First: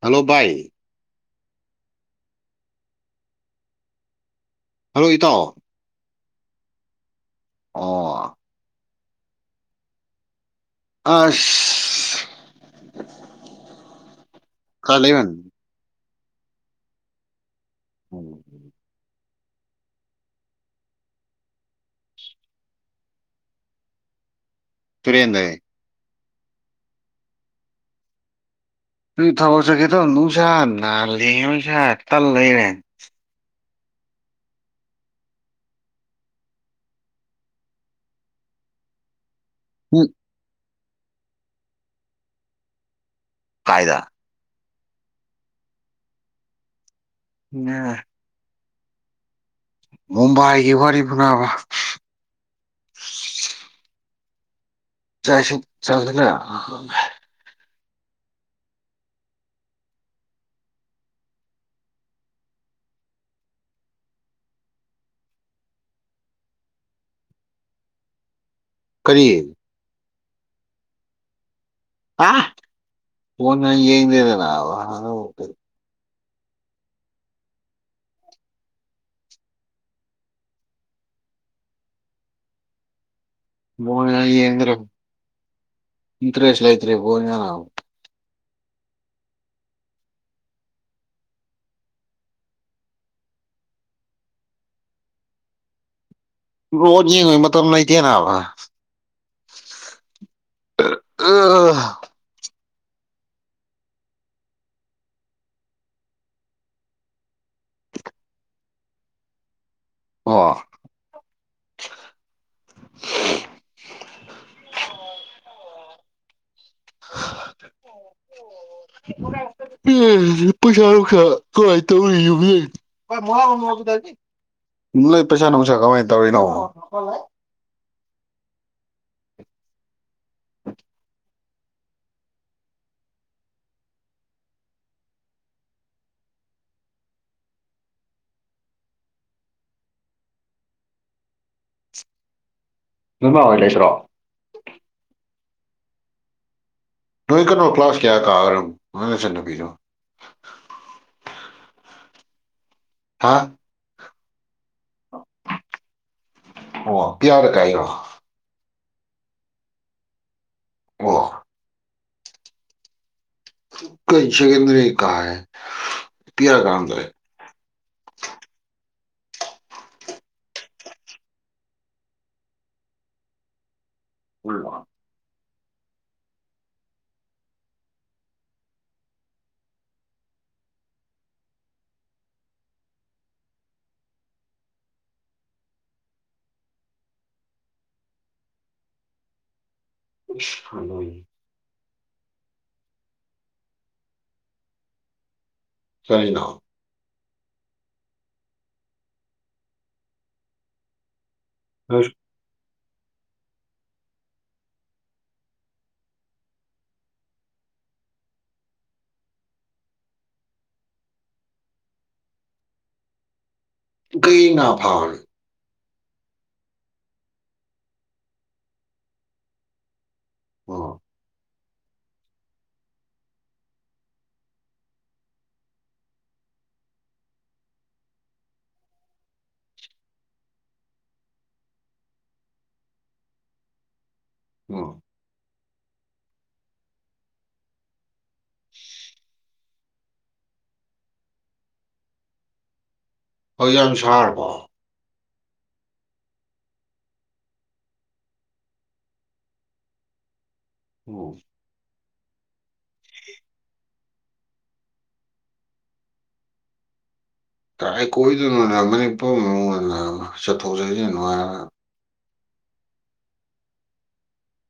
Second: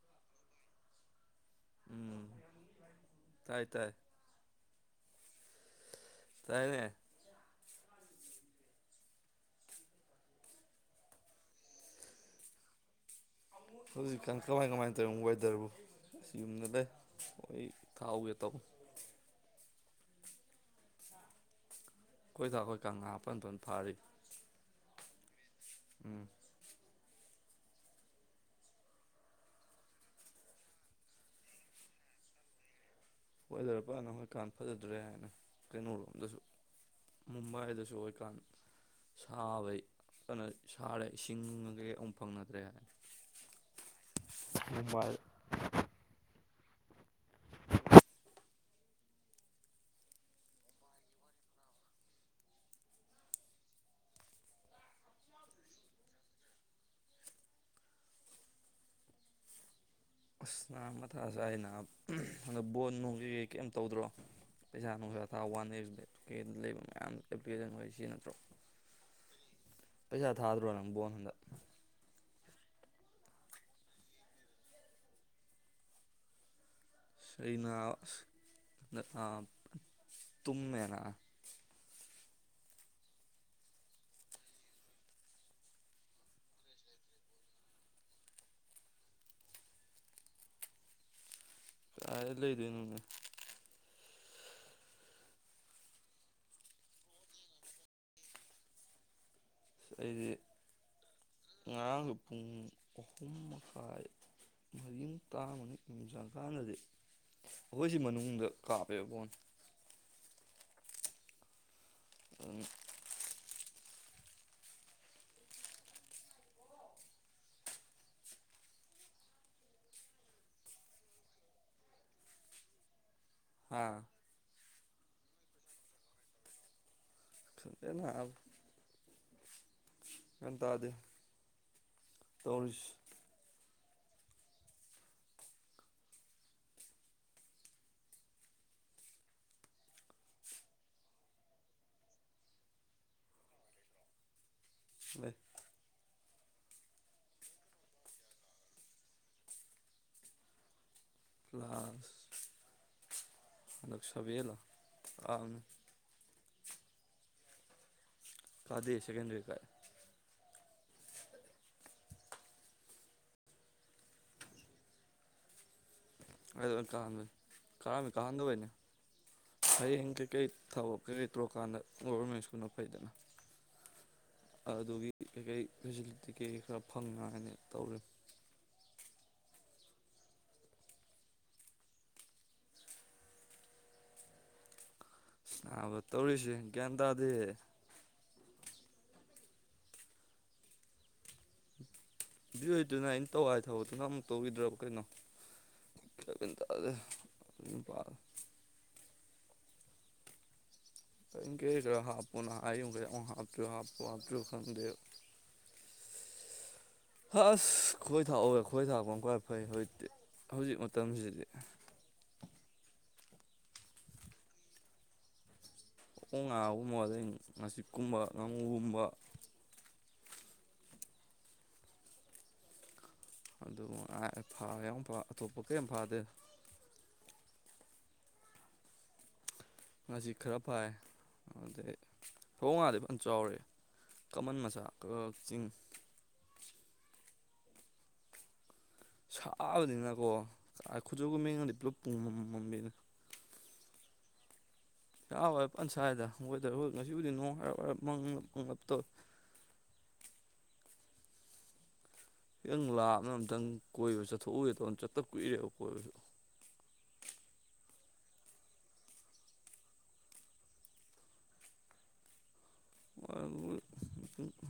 hello ꯚꯥꯏ ꯎꯝ ꯇꯥꯏ ꯇꯥꯏ ꯍꯜꯂꯣ ꯏꯇꯥꯎ ꯂꯥꯢꯔꯦ ꯑꯣ ꯑꯁ ꯍꯧꯖꯤꯛꯀꯥꯟ ꯀꯃꯥꯏ ꯀꯃꯥꯏ ꯈꯔ ꯇꯧꯔꯤ ꯂꯩꯃꯟ ꯋꯦꯗꯔꯕꯨ ꯉꯁꯤ ꯌꯨꯝꯗ ꯂꯩ ꯑꯩ ꯎꯝ ꯊꯥꯎꯒꯦ ꯇꯧ ꯑꯩꯈꯣꯏ ꯊ ꯑꯩꯈꯣꯏ ꯀꯪꯂꯥꯄꯟꯗꯅ ꯐꯥꯔꯤ ꯇꯨꯔꯦꯟꯗꯩ ꯎꯝ ꯒ꯭ꯔꯤ ꯊꯥꯎꯕ ꯆꯠꯁꯦꯗꯨꯝ ꯅꯨꯡꯁꯥ ꯅꯥꯟꯂꯗꯤ ꯅꯨꯡꯁꯥ ꯇꯜꯂꯦꯅꯦ ꯍꯖꯔꯄꯅ ꯍꯣꯏꯀꯥꯟ ꯐꯖꯗ꯭ꯔꯦ ꯍꯥꯏꯅ ꯀꯩꯅꯣꯔꯣꯝꯗꯁꯨ ꯃꯨꯝꯕꯥꯏꯗꯁꯨ ꯑꯣꯏꯀꯥꯟ ꯁꯥꯕꯩ ꯎꯝ ꯀꯅ ꯁꯥꯔꯦ ꯏꯁꯤꯡꯉꯒ ꯍ ꯑꯃꯨꯛ ꯐꯪꯅꯗ꯭ꯔꯦ ꯍꯥꯏ ꯀꯥꯏꯗ ꯃꯨꯝꯕꯥꯢꯗ ꯉꯥ ꯃꯨꯝꯕꯥꯏꯒꯤ ꯋꯥꯔꯤ ꯄꯨꯔꯑꯕ ꯆꯥꯛ ꯏꯁꯤꯡ ꯆꯥꯒꯦꯔꯥ ꯑꯁ ꯌꯥꯝ ꯃꯊꯥ ꯁꯥꯏꯌꯦꯅ ꯑꯝ ꯑꯗ ꯕꯣꯜ ꯅꯨꯡꯁꯤ ꯀꯩꯝ ꯇꯧꯗ꯭ꯔꯣ ꯄꯩꯁꯥ ꯅꯨꯡꯁꯥꯊꯥ ꯋꯥꯟ ꯋꯦꯁ ꯀꯦꯝ ꯂꯩꯕ ꯃꯌꯥꯝ ꯑꯦꯄ꯭ꯂꯤꯀꯦꯁꯟ ꯑꯣꯏ ꯁꯤ ꯅꯠꯇ꯭ꯔꯣ ꯀꯔꯤ ꯄꯩꯁꯥ ꯊꯥꯗꯔꯣ ꯅꯪ ꯕꯣꯜꯗ ꯐ ꯕꯣꯜꯒ ꯌꯦꯡꯗꯦꯗ ꯅꯥꯕ ꯑꯩꯅ ꯅꯁꯥꯝ ꯇꯨꯝꯃꯦꯅ ꯕꯣꯜꯒ ꯌꯦꯡꯗꯦꯔ ꯏꯟꯇ꯭ꯔꯦꯁ ꯂꯩꯇ꯭ꯔꯦ ꯕꯣꯜꯒ ꯀ ꯂꯩꯗꯨꯅꯅꯦ ꯕꯣꯜꯒ ꯌꯦꯡꯕꯩ ꯃꯇꯝ ꯂꯩꯇꯦ ꯅꯕ ꯑꯩꯗꯤ ꯉꯥꯔꯥꯡꯁꯨꯨ ꯄꯨꯡ ꯑꯍꯨꯝ ꯃꯈꯥꯏ ꯃꯔꯤ ꯇꯥꯕꯅ ꯌꯨꯝꯖ ꯀꯥꯟꯅꯗꯦ ꯑꯩꯈꯣꯏ ꯁꯤ ꯃꯅꯨꯡꯗ ꯀꯥꯞꯄꯦꯕ ꯕꯣꯟ ꯑꯥ ꯑꯗꯨꯝ [inaudible] [unintelligible] ꯄꯩꯁꯥ ꯅꯨꯡꯁꯥ ꯀꯃꯥꯏ ꯇꯧꯔꯤꯒꯦ ꯍꯥ ꯌꯨꯝꯗ ꯂꯩ ꯅꯣꯏ ꯄꯩꯁꯥ ꯅꯨꯡꯁꯥ ꯀꯃꯥꯏꯅ ꯇꯧꯔꯤꯅꯣ ꯅꯪ ꯂꯥꯛꯑꯕ ꯒ꯭ꯌꯥꯟ ꯇꯥꯗꯦ ꯇꯧꯔꯤꯁ ꯅꯃꯥ ꯍꯣꯏ ꯂꯩꯇꯔꯣ ꯂꯩ ꯅꯣꯏ ꯀꯅꯣ ꯀ꯭ꯂꯥꯁ ꯀꯌꯥ ꯀꯥꯒ꯭ꯔꯝꯅꯣ ꯅꯪ ꯅꯆꯟꯅꯨꯄꯤꯖꯨ ꯂꯥꯁ ꯍꯥꯥ ꯁꯚꯦꯟꯂꯣ ꯑꯥꯝ ꯑꯣ ꯀ꯭ꯌꯥꯗ ꯀꯥꯏꯅꯣ ꯀꯥꯗꯦ ꯁꯦꯀꯦꯟꯗ꯭ꯔꯤ ꯀꯥꯏ ꯑꯣ ꯀꯩ ꯁꯦꯀꯦꯟꯗ꯭ꯔꯤ ꯀꯥꯏꯌꯦ ꯑꯗꯨ ꯀꯥꯍꯟꯕꯩ ꯀꯥꯔꯝꯃꯤ ꯀꯥꯍꯟꯗꯕꯩꯅꯤ ꯍꯌꯦꯡ ꯀꯩꯀꯩ ꯊꯕꯛ ꯀꯩꯀꯩ ꯇꯧꯔꯀꯥꯟꯗ ꯒꯣꯔꯚꯔꯃꯦꯟ ꯁ꯭ꯀꯨꯜꯅ ꯐꯩꯗ ꯑꯗꯨꯗꯨꯒꯤ ꯀꯩꯀꯩ ꯐꯦꯁꯤꯂꯤꯇꯤ ꯀꯩꯀꯩ ꯈꯔ ꯐꯪꯅꯉꯥꯏꯅꯤ ꯇꯧꯔꯤꯝꯅꯤ ꯅꯥꯕ ꯇꯧꯔꯤꯁꯤ ꯒ꯭ꯌꯥꯟ ꯇꯥꯗꯦ [unintelligible] [unintelligible] ꯇꯧ ꯍꯥꯏ ꯊꯕꯛꯇꯣ ꯅꯪ ꯃꯨꯛ ꯇꯧꯒꯤꯗ꯭ꯔꯣ ꯀꯩꯅꯣ ꯀꯩꯅꯣ ꯒ꯭ꯌꯥꯟ ꯇꯥꯗꯦ ꯅꯨꯄꯥ ꯄꯦꯡꯀꯦꯒ꯭ꯔ ꯍꯥꯞꯄꯨꯅ ꯑꯌꯨꯝꯒꯤ ꯑꯃ ꯍꯥꯞꯇꯤꯔ ꯍꯥꯞꯄꯨ ꯍꯥꯞꯇꯣꯏꯔ ꯈꯪꯗꯦ [unintelligible] [unintelligible] ꯍꯧꯖꯤꯛ ꯃꯇꯝꯖꯤꯗꯤ ꯄꯨꯀ꯭ꯔꯤ ꯉꯥ ꯐꯥꯕꯩ ꯑꯣꯡ ꯉꯥꯒꯨꯝꯕ ꯑꯗꯩ ꯉꯥꯆꯤꯛꯀꯨꯝꯕ ꯉꯥꯃꯨꯒꯨꯝꯕ ꯑꯣ ꯑꯗꯨ ꯉꯥꯏꯍꯥꯛ ꯐꯥꯔꯦ ꯑꯃꯨꯛ ꯐꯥ ꯑꯇꯣꯞꯄ ꯀꯌꯤꯝ ꯐꯥꯗꯦ ꯉꯁꯤ ꯈꯔ ꯐꯥꯏ ꯑꯗꯩ ꯐꯕꯧꯉꯥꯗꯤ ꯐ ꯆꯥꯎꯔꯦ ꯀꯃꯟ ꯃꯆꯥ ꯎꯝ ꯀꯥ ꯆꯤꯡ ꯁꯥꯕꯅꯤꯅꯀꯣ ꯑꯥ ꯈꯨꯆꯨ ꯈꯨꯃꯦꯟꯒꯗꯤ ꯄꯨꯂꯞ ꯄꯨꯃꯝ ꯃꯝꯃꯦꯗ ꯍꯧꯖꯤꯛ ꯌꯥꯝ ꯁꯥꯔꯕꯣ ꯁꯕ ꯐ ꯁꯥꯏꯗ ꯍꯣꯏꯗ ꯉꯁꯤꯕꯨꯗꯤ ꯅꯣꯡ ꯍꯥꯏꯔꯞ ꯍꯥꯏꯔꯞ ꯃꯪꯕ ꯃꯪꯂꯞ ꯇꯧꯋꯦ [inaudible] ꯎꯝ ꯈꯤꯇꯪ ꯂꯥꯞꯅ ꯑꯝꯇꯪ ꯀꯣꯏꯕ ꯆꯠꯊꯣꯛꯎꯒꯦ ꯇꯧꯅꯦ ꯆꯠꯇ ꯀꯨꯏꯔꯦꯕ ꯀꯣꯏꯕꯖꯨ [inaudible] ꯀꯥꯏ ꯀꯣꯏꯗꯣꯏꯅꯣꯅ ꯃꯅꯤꯄꯨꯔ ꯃꯅꯨꯡꯅ ꯂꯥꯟꯅ ꯆꯠꯊꯣꯛ ꯆꯠꯁꯤꯟ ꯅꯨꯡꯉꯥꯏꯕ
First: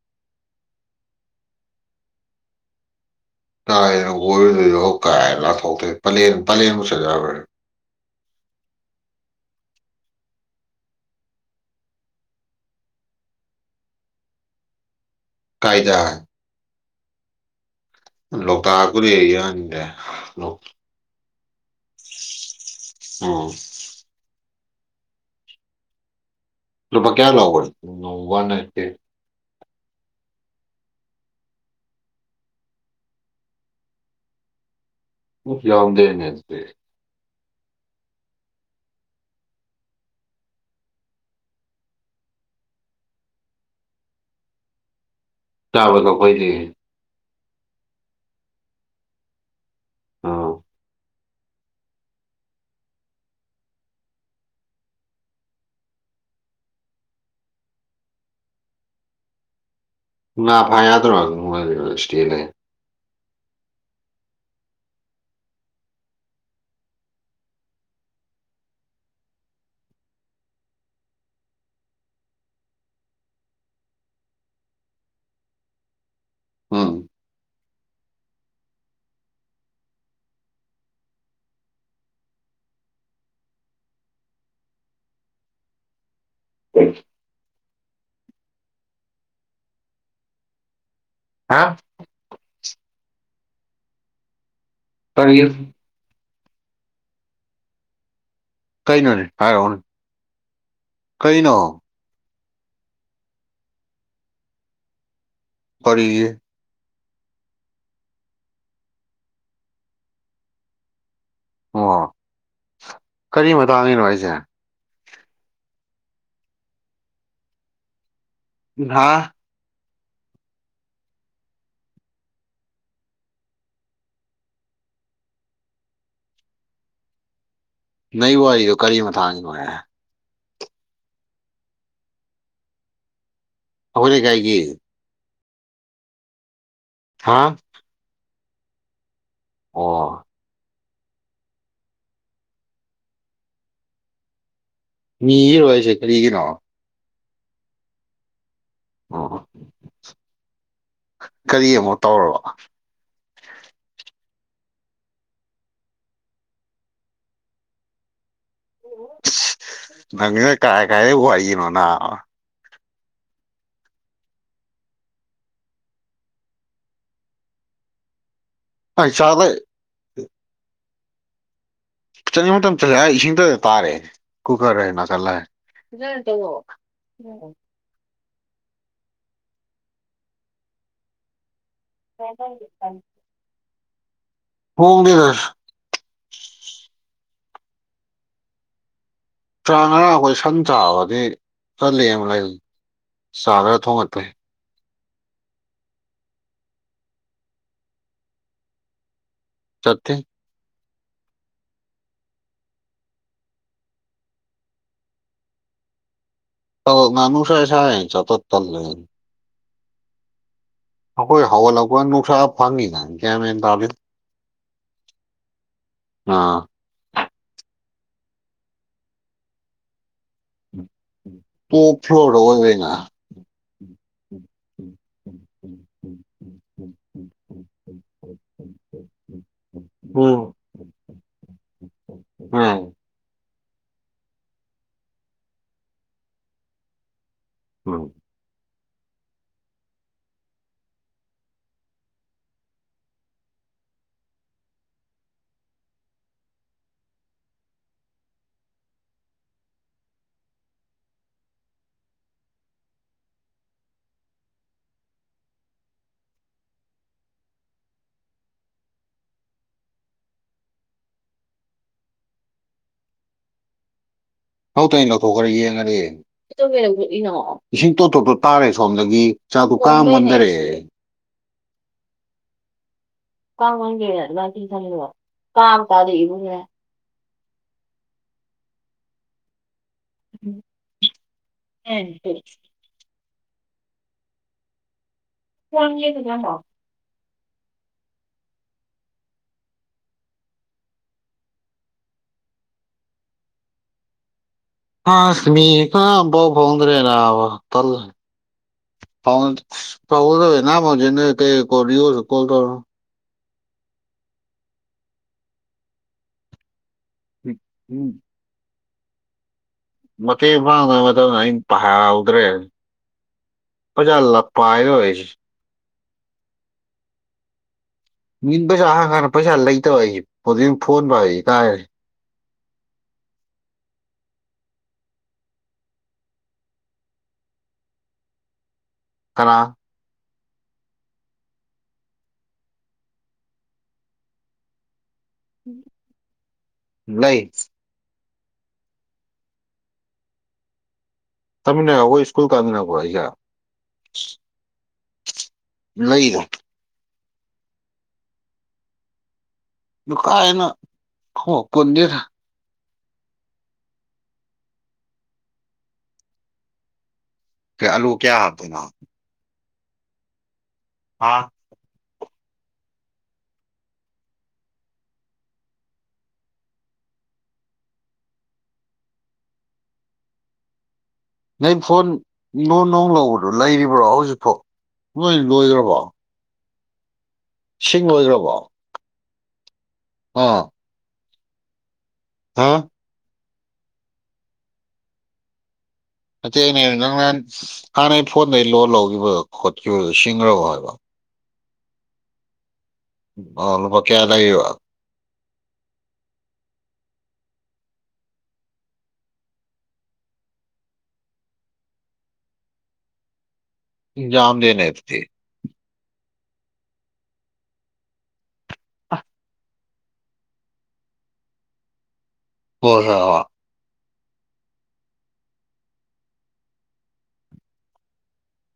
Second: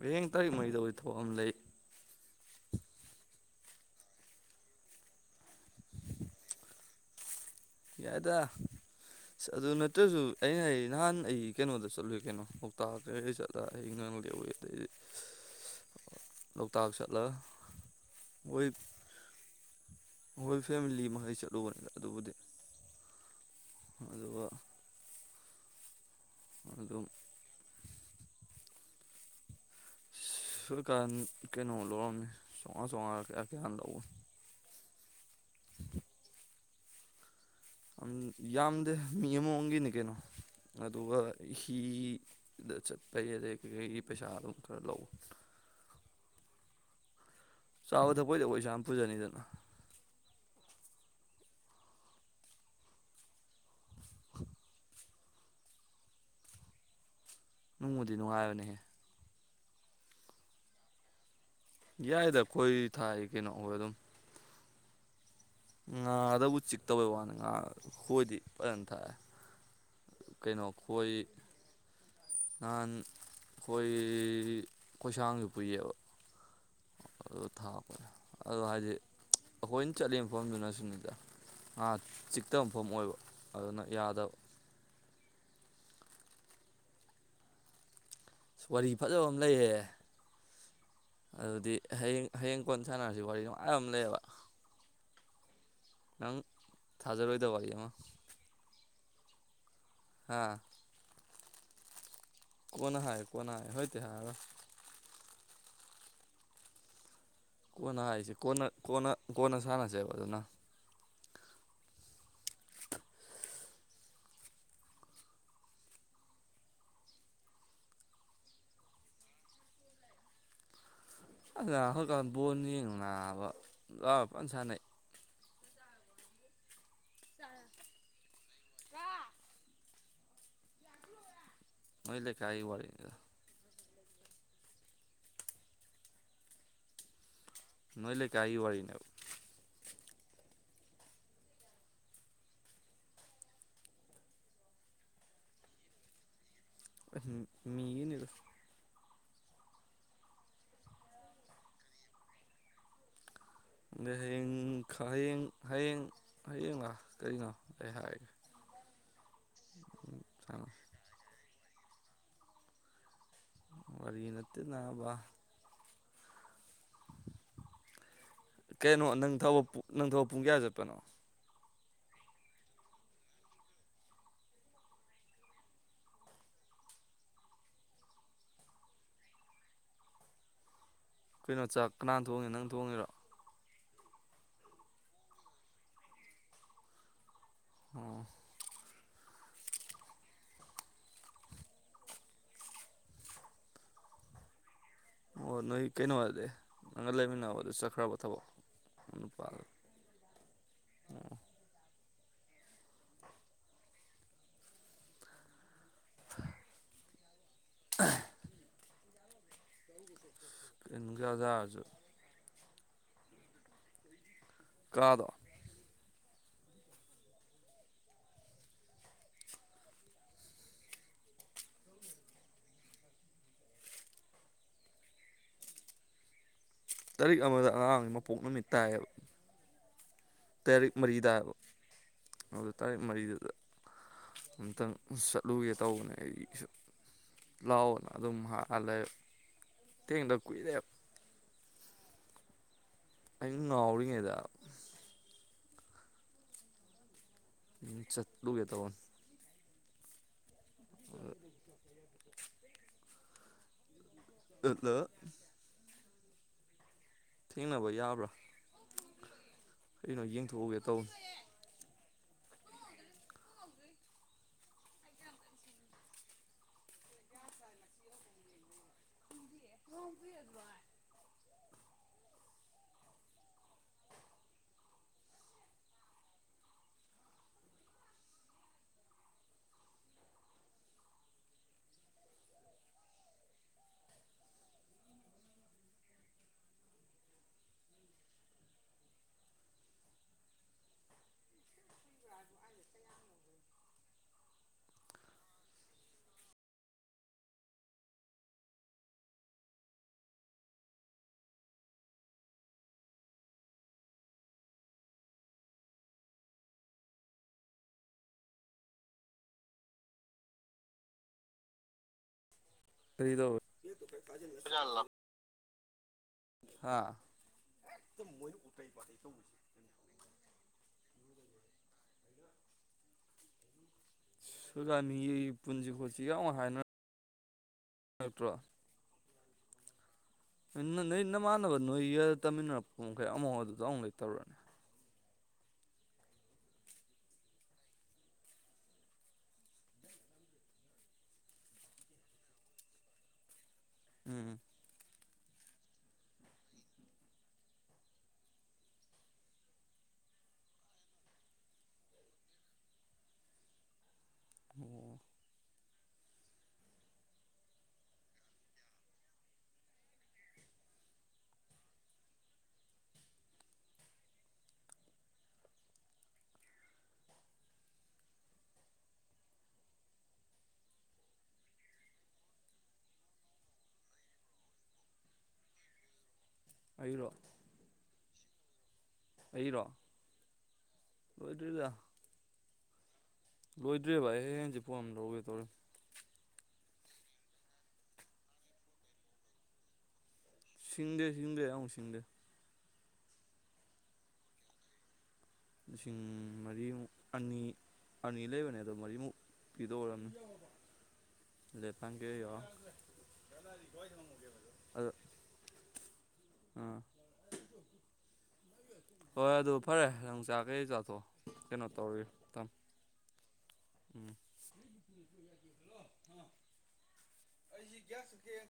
ꯍꯌꯦꯡ ꯇꯥꯔꯤꯛ ꯃꯔꯤꯗ ꯑꯣꯏ ꯊꯕꯛ ꯑꯝ ꯂꯩ [inaudible] [unintelligible] ꯄꯂꯦꯟ ꯄꯂꯦꯟꯕꯨ ꯆꯠ ꯌꯥꯕ꯭ꯔꯅꯦ ꯌꯥꯏꯗꯥ ꯑꯗꯨ ꯅꯠꯇ꯭ꯔꯖꯨ ꯑꯩ ꯅꯍꯥꯟ ꯑꯩ ꯀꯩꯅꯣꯗ ꯆꯠꯂꯨꯏ ꯀꯩꯅꯣ ꯂꯣꯛꯇꯥꯛ [unintelligible] [unintelligible] ꯀꯥꯏꯗꯥ ꯂꯣꯛꯇꯥꯛ ꯆꯠꯂ ꯂꯣꯛꯇꯥꯛ ꯄꯨꯗꯤ ꯌꯥꯅꯤꯗꯥ ꯍꯣꯏ ꯐꯦꯃꯤꯂꯤ ꯃꯈꯩ ꯆꯠꯂꯨꯕꯅꯤꯗ ꯑꯗꯨꯕꯨꯗꯤ ꯑꯣ ꯑꯗꯨꯒ ꯑꯗꯨꯝ ꯂꯨꯄꯥ ꯀꯌꯥ ꯂꯧꯕ ꯅꯣꯡꯃ ꯋꯥꯟ ꯅꯥꯏꯠꯇꯤ ꯁꯔꯀꯥꯟ ꯀꯩꯅꯣ ꯂꯧꯔꯝꯃꯤ ꯆꯧꯉꯥ ꯆꯧꯉꯥꯔ ꯀꯌꯥ ꯀꯌꯥꯅꯣ ꯂꯧꯕꯅꯦ ꯎꯝ ꯌꯥꯎꯗꯦꯅꯦ ꯗꯨꯗꯤ ꯌꯥꯝꯗꯦ ꯃꯤ ꯑꯃꯃꯝꯒꯤꯅꯦ ꯀꯩꯅꯣ ꯑꯗꯨꯒ ꯍꯤꯗ ꯆꯠꯄꯒꯤ ꯑꯗꯩ ꯀꯩꯀꯩꯒꯤ ꯄꯩꯁꯥ ꯑꯗꯨꯝ ꯈꯔ ꯂꯧ ꯆꯥꯕ ꯊꯛꯄꯩꯗꯤ ꯆꯥꯕ ꯊꯛꯄꯩꯗꯤ ꯑꯩꯈꯣꯏ ꯏꯁꯥꯅ ꯄꯨꯖꯅꯤꯗꯅ ꯑꯥ [inaudible] ꯅꯨꯡꯕꯨꯗꯤ ꯅꯨꯡꯉꯥꯏꯕꯅꯦꯍꯦ ꯉꯥ ꯐꯥ ꯌꯥꯗ꯭ꯔꯣ ꯌꯥꯏꯗ [unintelligible] ꯑꯩꯈꯣꯏ ꯊꯥꯏ ꯀꯩꯅꯣ ꯑꯣꯗꯗꯨꯝ ꯉꯥꯗꯕꯨ ꯆꯤꯛꯇꯕꯩ ꯋꯥꯅꯤ ꯉꯥ ꯈꯣꯏꯗꯤ ꯐꯖꯅ ꯊꯥꯛꯑꯦ ꯀꯩꯅꯣ ꯈꯣꯏ ꯅꯍꯥꯟ ꯈꯣꯏ ꯈꯣꯏꯁꯥꯡꯁꯨ ꯄꯨꯏꯌꯦꯕ ꯎꯝ ꯊꯥꯄꯅꯦ ꯑꯗꯣ ꯍꯥꯏꯗꯤ ꯑꯩꯈꯣꯏꯅ ꯆꯠꯂꯤꯕ ꯃꯐꯝꯗꯨꯅ ꯁꯤꯅꯤꯗ ꯑꯥ ꯆꯤꯛꯇ ꯃꯐꯝ ꯑꯣꯏꯕ ꯑꯗꯨꯅ ꯌꯥꯗꯕ [unintelligible] ꯋꯥꯔꯤ ꯐꯖꯕ ꯑꯃ ꯂꯩꯌꯦ ꯍꯥ ꯑꯗꯨꯗꯤ ꯍꯌꯦꯡ ꯍꯌꯦꯡ ꯀꯣꯟ ꯁꯥꯅꯔꯁꯤ ꯋꯥꯔꯤ ꯗꯣ ꯅꯨꯡꯉꯥꯏꯕꯃ ꯂꯩꯌꯦꯕ ꯀꯔꯤ ꯅꯪ ꯊꯥꯖꯔꯣꯏꯗꯕ ꯑꯩ ꯑꯃ ꯀꯩ ꯅꯣꯅꯦ ꯍꯥꯏꯔꯑꯣꯅꯦ ꯍꯥꯥ ꯀꯩꯅꯣ ꯀꯣꯟꯅꯥ ꯍꯥꯏ ꯀꯣꯅꯥ ꯍꯥꯏ ꯍꯧ ꯇꯤ ꯍꯥꯏꯔꯔꯣꯏ ꯀꯔꯤꯒꯤ ꯀꯣꯟꯅ ꯍꯥꯏꯁꯦ ꯀꯣꯟꯅ ꯀꯣꯟꯅ ꯀꯣꯟꯅ ꯁꯥꯟꯅꯁꯦꯕ ꯑꯗꯨꯅ ꯑꯣ ꯀꯔꯤ ꯃꯇꯥꯡꯒꯤꯅꯣ ꯍꯥꯏꯁꯦ ꯍꯥ ꯑꯗꯨꯈꯣꯏꯀꯥꯟꯗ ꯕꯣꯅꯤ ꯌꯦꯡ ꯅꯥꯅꯕ ꯂ ꯐ ꯁꯥꯟꯅꯩ ꯅꯣꯏ ꯋꯥꯥꯏꯗꯨ ꯀꯔꯤ ꯃꯥꯛꯒꯤꯅꯣꯍꯦ ꯅꯣꯏ ꯂꯩ ꯀꯥꯏ ꯋꯥꯔꯤꯅꯤꯗ ꯑꯩꯈꯣꯏ ꯂꯩꯀꯥꯏꯒꯤ ꯍꯥꯥ ꯅꯣꯏ ꯂꯩ ꯀꯥꯏꯒꯤ ꯋꯥꯔꯤꯅꯦꯕ ꯑꯣ ꯃꯤꯔꯣꯏꯁꯦ ꯀꯔꯤꯒꯤꯅꯣ ꯃꯤꯅꯤ ꯑꯣ ꯀꯔꯤ ꯑꯃꯨꯛ ꯇꯧꯔꯕ ꯑ ꯍꯌꯦꯡ ꯍꯌꯦꯡ ꯍꯌꯦꯡ ꯍꯌꯦꯡꯒ ꯀꯔꯤꯅꯣ ꯑꯩ ꯍꯥꯏꯒꯦ ꯄꯁ ꯅꯪꯅ ꯀꯥꯏ ꯀꯥꯏꯗꯩ ꯋꯥꯔꯤꯅꯣ ꯅꯥꯕ ꯋꯥꯔꯤ ꯅꯠꯇꯦ ꯅꯥꯕ ꯀꯩꯅꯣ ꯑꯩ ꯅꯪ ꯆꯥꯛꯂ ꯊꯥꯕꯛ ꯄꯨ ꯅꯪ ꯊꯕꯛ ꯄꯨꯡ ꯀꯌꯥ ꯆꯠꯄꯅꯣ ꯆꯠꯅꯤꯡꯕ ꯃꯇꯝꯗ ꯑꯩ ꯏꯁꯤꯡꯗ ꯇꯥꯔꯦ ꯀꯨꯀꯔ ꯍ ꯅꯥꯀꯜꯂ ꯐꯖꯅ ꯇꯧꯋꯣ ꯀꯩꯅꯣ ꯆꯥꯛ ꯀꯅꯥ ꯊꯣꯡꯉꯦ ꯅꯪ ꯊꯣꯡꯉꯤꯔꯣ ꯊꯣꯡꯗꯦꯗ ꯎꯝ ꯆꯥ ꯉꯔꯥꯡ ꯑꯩꯈꯣꯏ ꯁꯪ ꯆꯥꯕꯗꯤ ꯆꯠꯂꯤ ꯑꯃ ꯂꯩ ꯁꯥ ꯈꯔ ꯊꯣꯡꯒꯠꯄꯩ ꯑꯣ ꯅꯣꯏ ꯀꯩꯅꯣ ꯍꯥꯏꯗꯤ ꯅꯪꯒ ꯂꯩꯃꯤꯟꯅꯕꯗꯨ ꯆꯠꯈ꯭ꯔꯕꯣ ꯊꯕꯛ ꯅꯨꯄꯥ ꯆꯠꯇꯦ ꯑꯣ ꯉꯥꯅꯨ ꯁꯥꯢ ꯁꯥꯢ ꯆꯠꯄ ꯇꯜꯂꯦꯌꯦ ꯅꯨꯡꯁꯥ ꯑꯩꯈꯣꯏ ꯁꯥꯔꯁꯨ ꯍꯧꯒꯠꯂꯛꯄꯒ ꯅꯨꯡꯁꯥ ꯐꯥꯉꯤ ꯒ꯭ꯌꯥꯟ ꯃꯦꯟ ꯇꯥꯗꯦꯗ ꯀꯥꯅꯗ ꯑꯥ ꯇꯣꯞ ꯐ꯭ꯂꯣꯔꯗ ꯑꯣꯏꯕꯩꯅ [unintelligible] ꯇꯔꯤꯛ ꯑꯃꯗ ꯑꯉꯥꯡ ꯃꯄꯣꯛ ꯅꯨꯃꯤꯠ ꯇꯥꯏꯌꯦꯕ ꯇꯥꯔꯤꯛ ꯃꯔꯤꯗꯕ ꯑꯗꯨ ꯇꯥꯔꯤꯛ ꯃꯔꯤꯗꯨꯗ ꯑꯝꯇꯪ ꯆꯠꯂꯨꯒꯦ ꯇꯧꯕꯅꯦ ꯑꯩꯁꯨ ꯂꯥꯎ ꯎꯝ ꯑꯗꯨꯝ ꯍꯥꯜꯂꯦ ꯊꯦꯡꯅꯗ ꯀꯨꯏꯔꯦ ꯑꯩ ꯉꯥꯎꯔꯤꯉꯩꯗ ꯎꯝ ꯆꯠꯂꯨꯒꯦ ꯇꯧꯕ ꯑ ꯗꯗꯥ ꯊꯦꯡꯅꯕ ꯌꯥꯕ꯭ꯔꯥ ꯀꯩꯅꯣ ꯌꯦꯡꯊꯣꯛꯎꯒꯦ ꯇꯧꯅꯦ ꯂꯧ ꯇꯥꯢꯟ ꯂꯧꯊꯣꯛꯈ꯭ꯔ ꯌꯦꯡꯉꯗꯤ [unintelligible] ꯏꯁꯤꯡ ꯇꯣꯞ ꯇꯣ ꯇꯣꯞ ꯇꯔꯦ ꯁꯣꯝꯗꯒꯤ ꯆꯥꯛꯇꯣ ꯀꯥ ꯃꯨꯟꯗꯔꯦ [inaudible] [unintelligible] ꯀꯥꯟ ꯇꯥꯗꯦ ꯏꯕꯨꯡꯉꯣ ꯍꯦꯟ ꯍꯦ [unintelligible] ꯑꯥꯁ ꯃꯤ ꯇꯔꯥ ꯐꯥꯎ ꯐꯪꯗꯔꯦ ꯅꯥꯕ ꯇꯜꯂꯦ ꯍꯥꯎ ꯑꯁ ꯇꯥꯎꯒꯗꯧꯁꯦ ꯅꯥꯕ ꯍꯧꯖꯤꯛ ꯅꯣꯢ ꯀꯩ ꯀꯣꯗꯤꯑꯣꯗꯣ ꯀꯣꯜ ꯇꯧꯔꯣ ꯏ ꯎꯝ ꯃꯇꯦꯛ ꯄꯥꯡꯅꯕ ꯃꯇꯝꯗ ꯑꯩꯅ ꯄꯥꯍꯧꯗ꯭ꯔꯦ ꯀꯔꯤ ꯇꯧꯋꯦ ꯄꯩꯁꯥ ꯂ ꯄꯥꯢꯔꯣꯢ ꯑꯩꯁ ꯍꯥ ꯃꯤꯟ ꯄꯩꯁꯥ ꯍꯥꯡ ꯀꯥꯟꯅ ꯄꯩꯁꯥ ꯂꯩꯇꯕ ꯑꯩ ꯍꯧꯖꯤꯛ ꯐꯣꯟꯕꯧ ꯑꯩ ꯕꯩ ꯇꯥꯔꯦ ꯁꯨꯗꯥ ꯃꯤꯒꯤ ꯄꯨꯟꯁꯤ ꯈꯣꯠꯁꯤ ꯌꯥꯝ ꯍꯥꯏꯅ ꯅꯠꯇ꯭ꯔꯣ ꯀꯅꯥ ꯅꯣ ꯅꯣꯏ ꯅꯃꯥꯟꯅꯕ ꯅꯣꯏ ꯌ ꯇꯝꯃꯤꯟꯅꯔꯛꯄ ꯃꯈꯩ ꯑꯃꯐꯥꯎ ꯑꯃꯕꯧ ꯂꯩꯇꯕꯔꯥ ꯂꯩ ꯇꯝꯃꯤꯅꯕ ꯈꯣꯢ ꯏꯁ꯭ꯀꯨꯜ ꯀꯥꯃꯤꯟꯅꯕꯔꯣ ꯑꯩꯒ ꯎꯝ ꯂꯩꯗ ꯅ ꯀꯥꯏꯅꯣ ꯍꯣꯢ ꯄꯨꯟꯗꯦꯗ ꯑꯣ ꯀ꯭ꯌꯥ ꯑꯜꯂꯨ ꯀ꯭ꯌꯥ ꯍꯥꯞꯇꯣꯢꯅꯣ ꯑꯥ ꯅꯪꯒꯤ ꯐꯣꯟ ꯅꯣ ꯅꯣ ꯂꯧꯕꯗꯣ ꯂꯩꯔꯤꯕ꯭ꯔꯣ ꯍꯧꯖꯤꯛꯐꯥꯎ ꯅꯣꯏ ꯂꯣꯏꯈ꯭ꯔꯕꯣ ꯑꯩꯔꯣ ꯁꯤꯡ ꯂꯣꯢꯈ꯭ꯔꯕꯣ ꯑꯩꯔꯣ ꯑꯥ ꯑꯗꯨꯗꯣ ꯍꯥꯥ [unintelligible] ꯅꯠꯇꯦꯅꯦ ꯅꯪ ꯅꯍꯥꯟ ꯍꯥꯟꯅꯩ ꯐꯣꯟꯗꯩ ꯂꯣꯟ ꯂꯧꯒꯤꯕ ꯈꯣꯠꯈꯤꯕ ꯁꯤꯡ ꯁꯤꯡꯗꯦ ꯁꯤꯡꯗꯦ ꯑꯃꯨ ꯁꯤꯡꯗꯦ ꯑ ꯂꯨꯄꯥ ꯀꯌꯥ ꯂꯩꯑꯦꯕ ꯂꯤꯁꯤꯡ ꯃꯔꯤꯃꯨꯛ ꯑꯅꯤ ꯑꯅꯤ ꯂꯩꯕꯅꯦꯗꯣ ꯃꯔꯤ ꯃꯨꯛ ꯄꯤꯗꯣꯈ꯭ꯔꯝꯅꯤ [unintelligible] ꯏꯟ ꯌꯥꯝꯗꯦꯅꯦ ꯑꯗꯨꯗꯤ ꯑ ꯍꯣꯏ ꯑꯗꯨ ꯐꯔꯦ ꯅꯪ ꯆꯥ ꯀꯩ ꯆꯥꯊꯣꯛ ꯀꯩꯅꯣ ꯇꯧꯔꯤ ꯊꯝ [unintelligible] ꯎꯝ ꯑꯩꯗꯤ ꯒ꯭ꯌꯥꯁ ꯂꯩꯇꯦ